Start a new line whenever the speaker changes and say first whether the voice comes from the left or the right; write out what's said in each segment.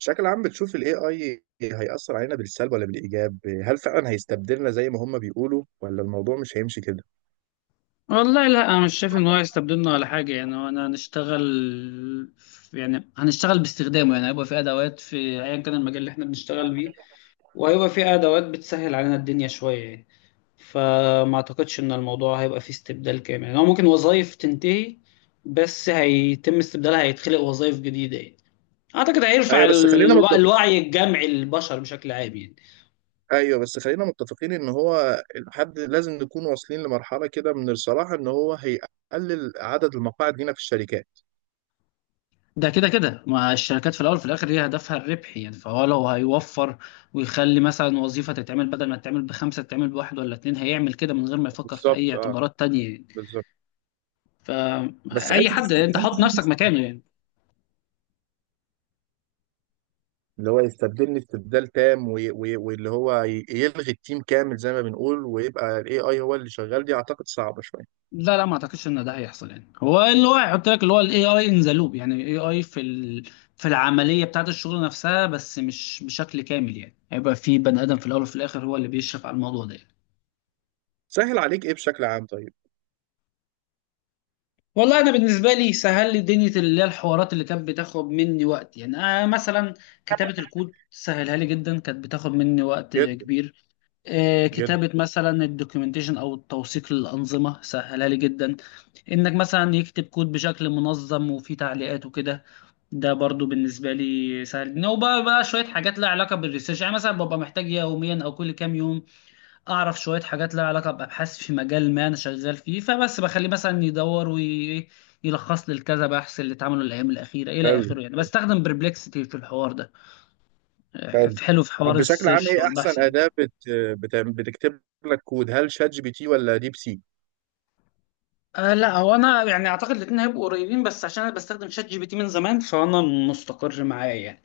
right: بشكل عام بتشوف ال AI هيأثر علينا بالسلب ولا بالإيجاب؟ هل فعلا هيستبدلنا زي ما هم بيقولوا ولا الموضوع مش هيمشي كده؟
left: والله لا انا مش شايف ان هو يستبدلنا ولا حاجه. يعني هو انا هنشتغل يعني هنشتغل باستخدامه، يعني هيبقى في ادوات في ايا كان المجال اللي احنا بنشتغل بيه، وهيبقى في ادوات بتسهل علينا الدنيا شويه يعني. فما اعتقدش ان الموضوع هيبقى فيه استبدال كامل، يعني هو ممكن وظائف تنتهي بس هيتم استبدالها، هيتخلق وظائف جديده يعني. اعتقد هيرفع
right: أيوه بس خلينا متفق...
left: الوعي الجمعي للبشر بشكل عام يعني.
right: أيوه بس خلينا متفقين إن هو الحد لازم نكون واصلين لمرحلة كده من الصراحة إن هو هيقلل عدد المقاعد لينا في الشركات.
left: ده كده كده ما الشركات في الاول في الاخر هي هدفها الربح، يعني فهو لو هيوفر ويخلي مثلا وظيفه تتعمل بدل ما تتعمل بخمسه تتعمل بواحد ولا اتنين، هيعمل كده من غير ما يفكر في اي
right: بالظبط، أه،
left: اعتبارات تانية يعني.
right: بالظبط. بس
left: فاي
right: حتة
left: حد انت
right: استبدال
left: حط
right: تام دي
left: نفسك
right: بصراحة،
left: مكانه يعني.
right: اللي هو يستبدلني استبدال تام وي... وي... واللي هو يلغي التيم كامل زي ما بنقول ويبقى ال AI هو اللي شغال دي أعتقد صعبة شوية.
left: لا لا، ما اعتقدش ان ده هيحصل، يعني هو اللي هو هيحط لك اللي هو الاي اي ان ذا لوب، يعني الاي اي في العمليه بتاعت الشغل نفسها، بس مش بشكل كامل يعني، هيبقى في بني ادم في الاول وفي الاخر هو اللي بيشرف على الموضوع ده.
right: سهل عليك إيه بشكل عام طيب؟
left: والله انا بالنسبه لي سهل لي دنيا اللي هي الحوارات اللي كانت بتاخد مني وقت، يعني انا مثلا كتابه الكود سهلها لي جدا، كانت بتاخد مني وقت
right: جدا.
left: كبير.
right: جدا.
left: كتابه مثلا الدوكيومنتيشن او التوثيق للانظمه سهلها لي جدا. انك مثلا يكتب كود بشكل منظم وفيه تعليقات وكده، ده برضو بالنسبه لي سهل. إن هو بقى شويه حاجات لها علاقه بالريسيرش، يعني مثلا ببقى محتاج يوميا او كل كام يوم اعرف شويه حاجات لها علاقه بابحاث في مجال ما انا شغال فيه، فبس بخليه مثلا يدور ويلخص لي الكذا بحث اللي اتعملوا الايام الاخيره الى
right: حلو.
left: اخره، يعني بستخدم بربلكسيتي في الحوار ده.
right: حلو.
left: حلو في
right: طب
left: حوار
right: بشكل عام
left: السيرش
right: ايه
left: والبحث
right: احسن
left: يعني.
right: اداة بتكتب لك كود، هل شات جي بي تي ولا ديب سيك؟
left: لا، هو انا يعني اعتقد الاثنين هيبقوا قريبين، بس عشان انا بستخدم شات جي بي تي من زمان فانا مستقر معاه يعني.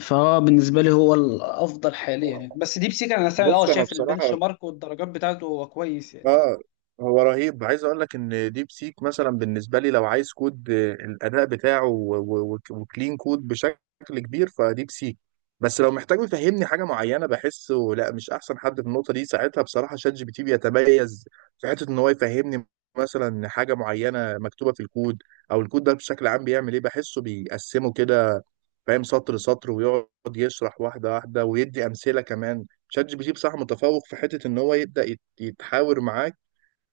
left: فهو بالنسبه لي هو الافضل حاليا يعني، بس ديب سيك انا
right: بص انا
left: شايف البنش
right: بصراحة،
left: مارك والدرجات بتاعته هو كويس يعني.
right: اه، هو رهيب. عايز اقول لك ان ديب سيك مثلا بالنسبه لي لو عايز كود، الاداء بتاعه و- و- وك- وكلين كود بشكل كبير فديب سيك. بس لو محتاج يفهمني حاجه معينه بحسه لا، مش احسن حد في النقطه دي. ساعتها بصراحه شات جي بي تي بيتميز في حته ان هو يفهمني مثلا حاجه معينه مكتوبه في الكود، او الكود ده بشكل عام بيعمل ايه. بحسه بيقسمه كده، فاهم سطر سطر ويقعد يشرح واحده واحده ويدي امثله. كمان شات جي بي تي بصراحه متفوق في حته ان هو يبدا يتحاور معاك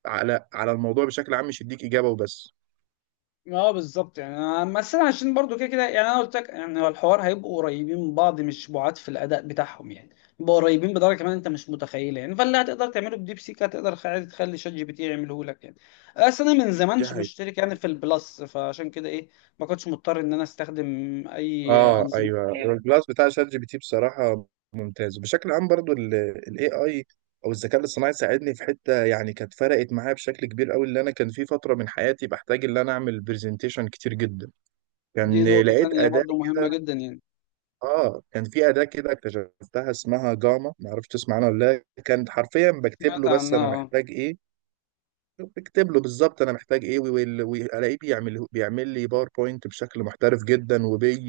right: على على الموضوع بشكل عام، مش يديك اجابه وبس.
left: اه بالظبط يعني. بس انا عشان برضو كده كده، يعني انا قلت لك يعني هو الحوار هيبقوا قريبين من بعض مش بعاد في الاداء بتاعهم يعني، يبقوا قريبين بدرجه كمان انت مش متخيله يعني. فاللي هتقدر تعمله بديب سيك هتقدر عادي تخلي شات جي بي تي يعمله لك يعني. بس انا من زمان
right: دي
left: مش
right: حقيقة.
left: مشترك يعني في البلس، فعشان كده ايه، ما كنتش مضطر ان انا استخدم اي
right: اه،
left: انظمه
right: ايوه
left: تانية.
right: البلاس بتاع شات جي بي تي بصراحه ممتاز. بشكل عام برضو الاي اي او الذكاء الاصطناعي ساعدني في حته يعني كانت فرقت معايا بشكل كبير قوي. اللي انا كان في فتره من حياتي بحتاج ان انا اعمل برزنتيشن كتير جدا،
left: دي
right: يعني
left: نقطه
right: لقيت
left: تانية
right: اداه
left: برضو مهمه
right: كده.
left: جدا يعني.
right: اه، كان في اداه كده اكتشفتها اسمها جاما، ما اعرفش تسمع عنها ولا لا. كانت حرفيا بكتب
left: سمعت
right: له بس
left: عنها
right: انا
left: آه.
right: محتاج ايه، بكتب له بالظبط انا محتاج ايه وال- والاقيه بيعمل لي باوربوينت بشكل محترف جدا، وبي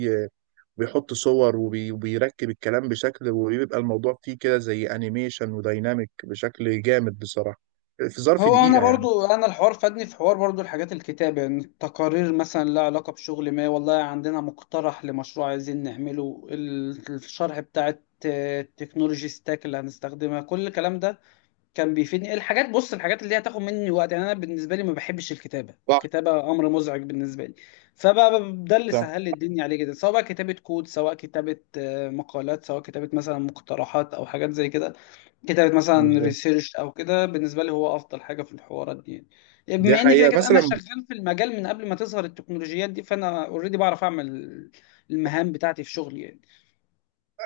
right: بيحط صور وبي- وبيركب الكلام بشكل، وبيبقى الموضوع فيه كده زي انيميشن وديناميك بشكل جامد بصراحة، في ظرف
left: هو انا
right: دقيقة يعني.
left: برضو انا الحوار فادني في حوار برضو الحاجات الكتابة، يعني تقارير مثلا لها علاقة بشغل، ما والله عندنا مقترح لمشروع عايزين نعمله الشرح بتاع التكنولوجي ستاك اللي هنستخدمها، كل الكلام ده كان بيفيدني. الحاجات، بص الحاجات اللي هي هتاخد مني وقت يعني انا بالنسبة لي ما بحبش الكتابة،
right: صح.
left: الكتابة امر مزعج بالنسبة لي. فبقى ده اللي
right: صح.
left: سهل لي الدنيا عليه جدا، سواء بقى كتابة كود، سواء كتابة مقالات، سواء كتابة مثلا مقترحات او حاجات زي كده، كتابة مثلا
right: بالظبط.
left: ريسيرش أو كده. بالنسبة لي هو أفضل حاجة في الحوارات دي يعني. يعني
right: دي
left: بما إن كده
right: حقيقة.
left: كده أنا
right: مثلا
left: شغال في المجال من قبل ما تظهر التكنولوجيات دي، فأنا أوريدي بعرف أعمل المهام بتاعتي في شغلي يعني.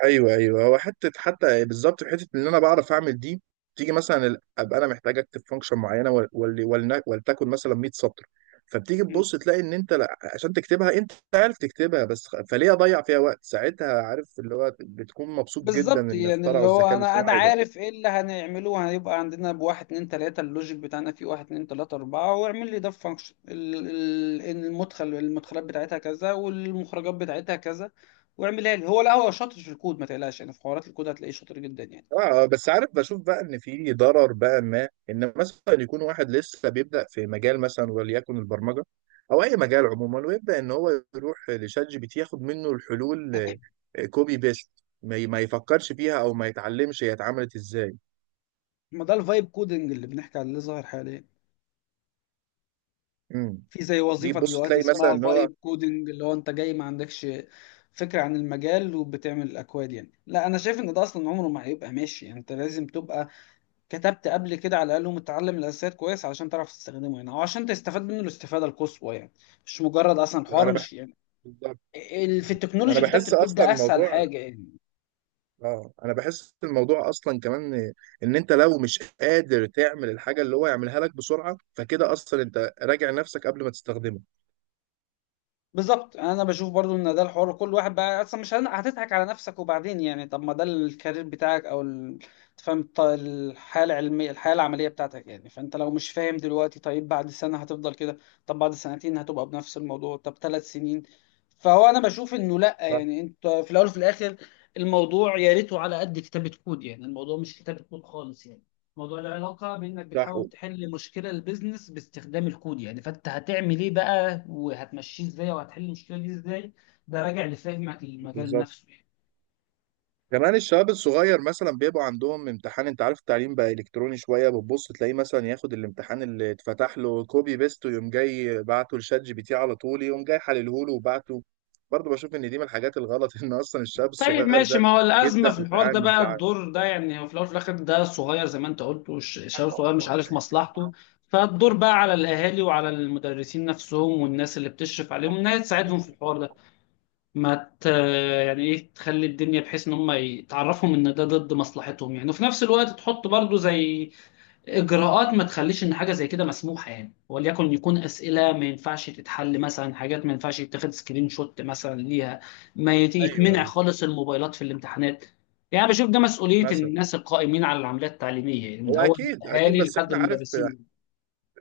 right: ايوه ايوه، هو حته حتى بالظبط في حته ان انا بعرف اعمل دي. تيجي مثلا ابقى انا محتاج اكتب فانكشن معينه وال- وال- ولن- ولتكن مثلا 100 سطر. فبتيجي
left: مم.
right: تبص تلاقي ان انت لا، عشان تكتبها انت عارف تكتبها، بس فليه اضيع فيها وقت؟ ساعتها عارف اللي هو بتكون مبسوط جدا
left: بالظبط
right: ان
left: يعني اللي
right: اخترعوا
left: هو
right: الذكاء
left: انا
right: الاصطناعي ده.
left: عارف ايه اللي هنعمله، هيبقى عندنا بواحد اتنين تلاته اللوجيك بتاعنا فيه واحد اتنين تلاته اربعه، واعمل لي ده فانكشن، المدخل المدخلات بتاعتها كذا والمخرجات بتاعتها كذا واعملها لي. هو لا، هو شاطر في الكود ما تقلقش، يعني في حوارات الكود هتلاقيه شاطر جدا يعني.
right: اه، بس عارف بشوف بقى ان في ضرر بقى، ما ان مثلا يكون واحد لسه بيبدا في مجال مثلا وليكن البرمجه او اي مجال عموما، ويبدا ان هو يروح لشات جي بي تي ياخد منه الحلول، كوبي بيست، ما يفكرش فيها او ما يتعلمش هي اتعملت ازاي.
left: ما ده الفايب كودنج اللي بنحكي عليه اللي ظاهر حاليا.
right: امم
left: في زي
right: دي
left: وظيفة
right: بص
left: دلوقتي
right: تلاقي مثلا
left: اسمها
right: ان هو
left: فايب كودنج، اللي هو انت جاي ما عندكش فكرة عن المجال وبتعمل الاكواد يعني. لا انا شايف ان ده اصلا عمره ما هيبقى ماشي، يعني انت لازم تبقى كتبت قبل كده على الاقل ومتعلم الاساسيات كويس علشان تعرف تستخدمه يعني، او عشان تستفاد منه الاستفادة القصوى يعني. مش مجرد اصلا حوار،
right: انا بح...
left: مش يعني
right: بالظبط.
left: في
right: انا
left: التكنولوجي كتابة
right: بحس
left: الكود
right: اصلا
left: ده اسهل
right: الموضوع،
left: حاجة يعني.
right: اه، انا بحس الموضوع اصلا كمان ان إن انت لو مش قادر تعمل الحاجه اللي هو يعملها لك بسرعه، فكده اصلا انت راجع نفسك قبل ما تستخدمه.
left: بالظبط. يعني انا بشوف برضو ان ده الحوار كل واحد بقى اصلا مش هتضحك على نفسك وبعدين، يعني طب ما ده الكارير بتاعك او تفهم الحياه العلميه الحياه العمليه بتاعتك يعني. فانت لو مش فاهم دلوقتي طيب بعد سنه هتفضل كده، طب بعد سنتين هتبقى بنفس الموضوع، طب 3 سنين. فهو انا بشوف انه لا يعني، انت في الاول وفي الاخر الموضوع يا ريته على قد كتابة كود يعني، الموضوع مش كتابة كود خالص يعني. موضوع العلاقة بإنك
right: صح.
left: بتحاول تحل مشكلة البيزنس باستخدام الكود يعني، فأنت هتعمل إيه بقى وهتمشيه إزاي وهتحل المشكلة دي إزاي. ده راجع لفهمك للمجال
right: بالظبط.
left: نفسه يعني.
right: كمان الشباب الصغير مثلا بيبقوا عندهم امتحان، انت عارف التعليم بقى الكتروني شويه، بتبص تلاقيه مثلا ياخد الامتحان اللي اتفتح له كوبي بيست ويقوم جاي بعته لشات جي بي تي على طول، يقوم جاي حلله له وبعته. برضه بشوف ان دي من الحاجات الغلط ان اصلا الشاب
left: طيب
right: الصغير
left: ماشي،
right: ده
left: ما هو الأزمة
right: يبدا
left: في الحوار ده
right: يتعامل
left: بقى
right: معاه.
left: الدور ده، يعني هو في الأول وفي الآخر ده صغير زي ما أنت قلت، شباب صغير مش عارف مصلحته. فالدور بقى على الأهالي وعلى المدرسين نفسهم والناس اللي بتشرف عليهم إنها تساعدهم في الحوار ده. ما ت... يعني ايه تخلي الدنيا بحيث ان هم يتعرفوا ان ده ضد مصلحتهم يعني، وفي نفس الوقت تحط برضو زي اجراءات ما تخليش ان حاجه زي كده مسموحه يعني، وليكن يكون اسئله ما ينفعش تتحل، مثلا حاجات ما ينفعش يتاخد سكرين شوت مثلا ليها، ما يت-
right: ايوه،
left: يتمنع
right: ايوه،
left: خالص الموبايلات في الامتحانات. يعني بشوف ده مسؤوليه
right: مثلا
left: الناس القائمين على العمليات التعليميه، يعني من
right: هو
left: اول
right: اكيد اكيد،
left: الاهالي
right: بس
left: لحد
right: احنا عارف
left: المدرسين.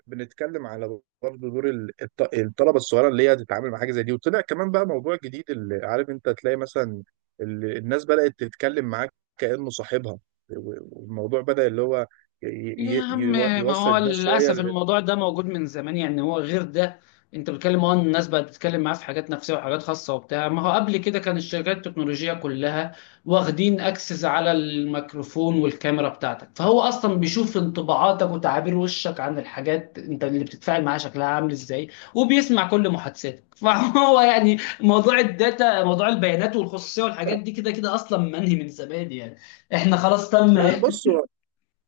right: بنتكلم على برضه دور الطلبه الصغيره اللي هي تتعامل مع حاجه زي دي. وطلع كمان بقى موضوع جديد، اللي عارف انت تلاقي مثلا الناس بدات تتكلم معاك كانه صاحبها، و- والموضوع بدا اللي هو ي-
left: يا عم ما
right: يوصل
left: هو
right: الناس شويه
left: للأسف الموضوع ده موجود من زمان، يعني هو غير ده. انت بتتكلم إن الناس بقت بتتكلم معاه في حاجات نفسية وحاجات خاصة وبتاع، ما هو قبل كده كان الشركات التكنولوجية كلها واخدين اكسس على الميكروفون والكاميرا بتاعتك، فهو اصلا بيشوف انطباعاتك وتعابير وشك عن الحاجات انت اللي بتتفاعل معاها شكلها عامل ازاي، وبيسمع كل محادثاتك فهو يعني موضوع الداتا، موضوع البيانات والخصوصية والحاجات دي كده كده اصلا منهي من زمان يعني. احنا خلاص تم.
right: لا بص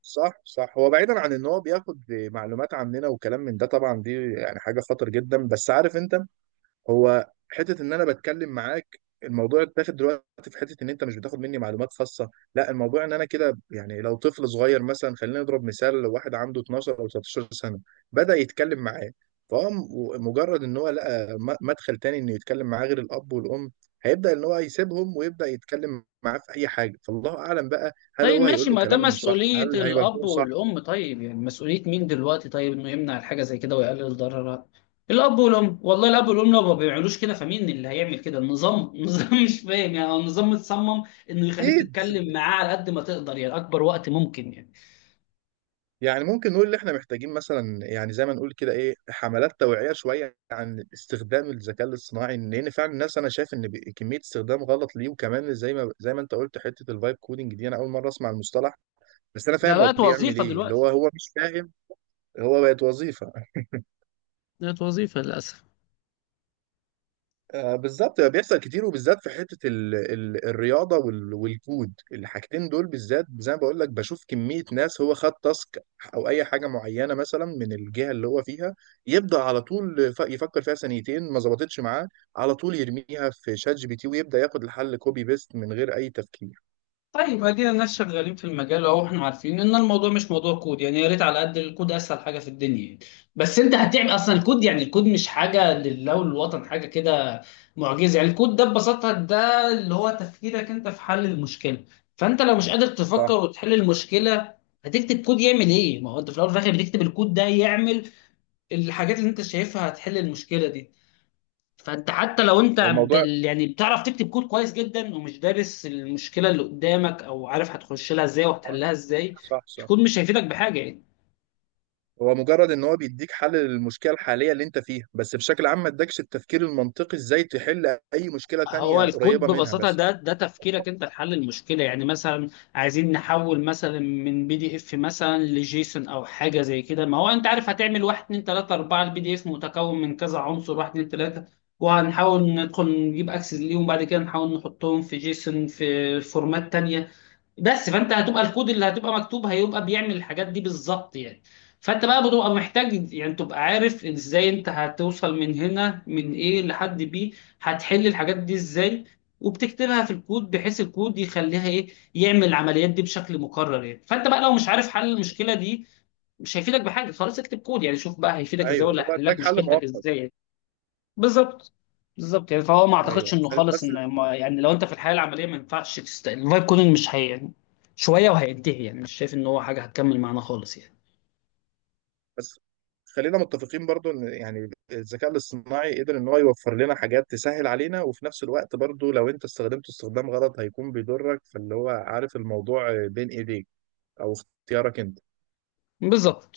right: صح، صح. هو بعيدا عن ان هو بياخد معلومات عننا وكلام من ده، طبعا دي يعني حاجه خطر جدا، بس عارف انت، هو حته ان انا بتكلم معاك الموضوع اتاخد دلوقتي في حته ان انت مش بتاخد مني معلومات خاصه لا، الموضوع ان انا كده يعني لو طفل صغير مثلا، خلينا نضرب مثال، لو واحد عنده 12 او 13 سنه بدا يتكلم معاه، فهو مجرد ان هو لقى مدخل تاني انه يتكلم معاه غير الاب والام هيبدا ان هو يسيبهم ويبدا يتكلم معاه في اي حاجه. فالله اعلم بقى، هل
left: طيب
right: هو هيقول
left: ماشي
right: له
left: ما ده
right: كلام صح؟
left: مسؤولية
right: هل
left: الأب
right: هيوجهه صح؟
left: والأم، طيب يعني مسؤولية مين دلوقتي طيب إنه يمنع الحاجة زي كده ويقلل ضررها؟ الأب والأم، والله الأب والأم لو ما بيعملوش كده فمين اللي هيعمل كده؟ النظام النظام مش فاهم يعني. هو النظام متصمم إنه يخليك
right: اكيد.
left: تتكلم معاه على قد ما تقدر يعني، أكبر وقت ممكن يعني.
right: يعني ممكن نقول ان احنا محتاجين مثلا، يعني زي ما نقول كده، ايه، حملات توعية شوية عن استخدام الذكاء الاصطناعي، لان فعلا الناس انا شايف ان كمية استخدام غلط ليه. وكمان زي ما انت قلت حتة الفايب كودنج دي انا اول مرة اسمع المصطلح، بس انا
left: ده
right: فاهم هو
left: بقت
right: بيعمل
left: وظيفة
right: ايه، اللي هو
left: دلوقتي،
right: مش فاهم هو بقت وظيفة.
left: بقت وظيفة للأسف.
right: بالظبط، بيحصل كتير وبالذات في حته ال ال الرياضه والكود، الحاجتين دول بالذات زي ما بقول لك. بشوف كميه ناس هو خد تاسك او اي حاجه معينه مثلا من الجهه اللي هو فيها، يبدا على طول يفكر فيها ثانيتين ما ظبطتش معاه، على طول يرميها في شات جي بي تي ويبدا ياخد الحل كوبي بيست من غير اي تفكير.
left: طيب ادينا الناس شغالين في المجال، اهو احنا عارفين ان الموضوع مش موضوع كود يعني، يا ريت على قد الكود اسهل حاجه في الدنيا يعني. بس انت هتعمل اصلا الكود، يعني الكود مش حاجه لله وللوطن، حاجه كده معجزه يعني. الكود ده ببساطه ده اللي هو تفكيرك انت في حل المشكله. فانت لو مش قادر
right: صح،
left: تفكر وتحل المشكله هتكتب كود يعمل ايه؟ ما هو انت في الاول وفي الاخر بتكتب الكود ده يعمل الحاجات اللي انت شايفها هتحل المشكله دي. فانت حتى لو انت
right: الموضوع
left: يعني بتعرف تكتب كود كويس جدا ومش دارس المشكله اللي قدامك او عارف هتخش لها ازاي وهتحلها ازاي،
right: صح. صح.
left: الكود مش هيفيدك بحاجه يعني.
right: هو مجرد ان هو بيديك حل للمشكله الحاليه اللي انت فيها، بس بشكل عام ما ادكش التفكير المنطقي ازاي تحل اي مشكله
left: هو
right: تانية
left: الكود
right: قريبه منها.
left: ببساطه
right: بس
left: ده تفكيرك انت لحل المشكله، يعني مثلا عايزين نحول مثلا من بي دي اف مثلا لجيسون او حاجه زي كده، ما هو انت عارف هتعمل 1 2 3 4، البي دي اف متكون من كذا عنصر 1 2 3 وهنحاول ندخل نجيب اكسس ليهم، بعد كده نحاول نحطهم في جيسون في فورمات تانية بس. فانت هتبقى الكود اللي هتبقى مكتوب هيبقى بيعمل الحاجات دي بالظبط يعني. فانت بقى بتبقى محتاج يعني تبقى عارف ازاي انت هتوصل من هنا من ايه لحد بي، هتحل الحاجات دي ازاي وبتكتبها في الكود بحيث الكود يخليها ايه، يعمل العمليات دي بشكل مكرر يعني. فانت بقى لو مش عارف حل المشكلة دي مش هيفيدك بحاجة، خلاص اكتب كود يعني شوف بقى هيفيدك ازاي
right: ايوه،
left: ولا
right: هو
left: هيحل لك
right: اداك حل
left: مشكلتك
right: مؤقت.
left: ازاي يعني. بالظبط بالظبط يعني فهو ما اعتقدش
right: ايوه،
left: انه خالص،
right: بس،
left: ان يعني لو انت في الحياه العمليه ما ينفعش الفايب كودنج مش هي يعني شويه وهينتهي يعني، مش شايف ان هو حاجه هتكمل معانا خالص يعني.
right: بس خلينا متفقين برضو ان يعني الذكاء الاصطناعي قدر ان هو يوفر لنا حاجات تسهل علينا، وفي نفس الوقت برضو لو انت استخدمته استخدام غلط هيكون بيضرك. فاللي هو عارف الموضوع بين ايديك او اختيارك انت.
left: بالظبط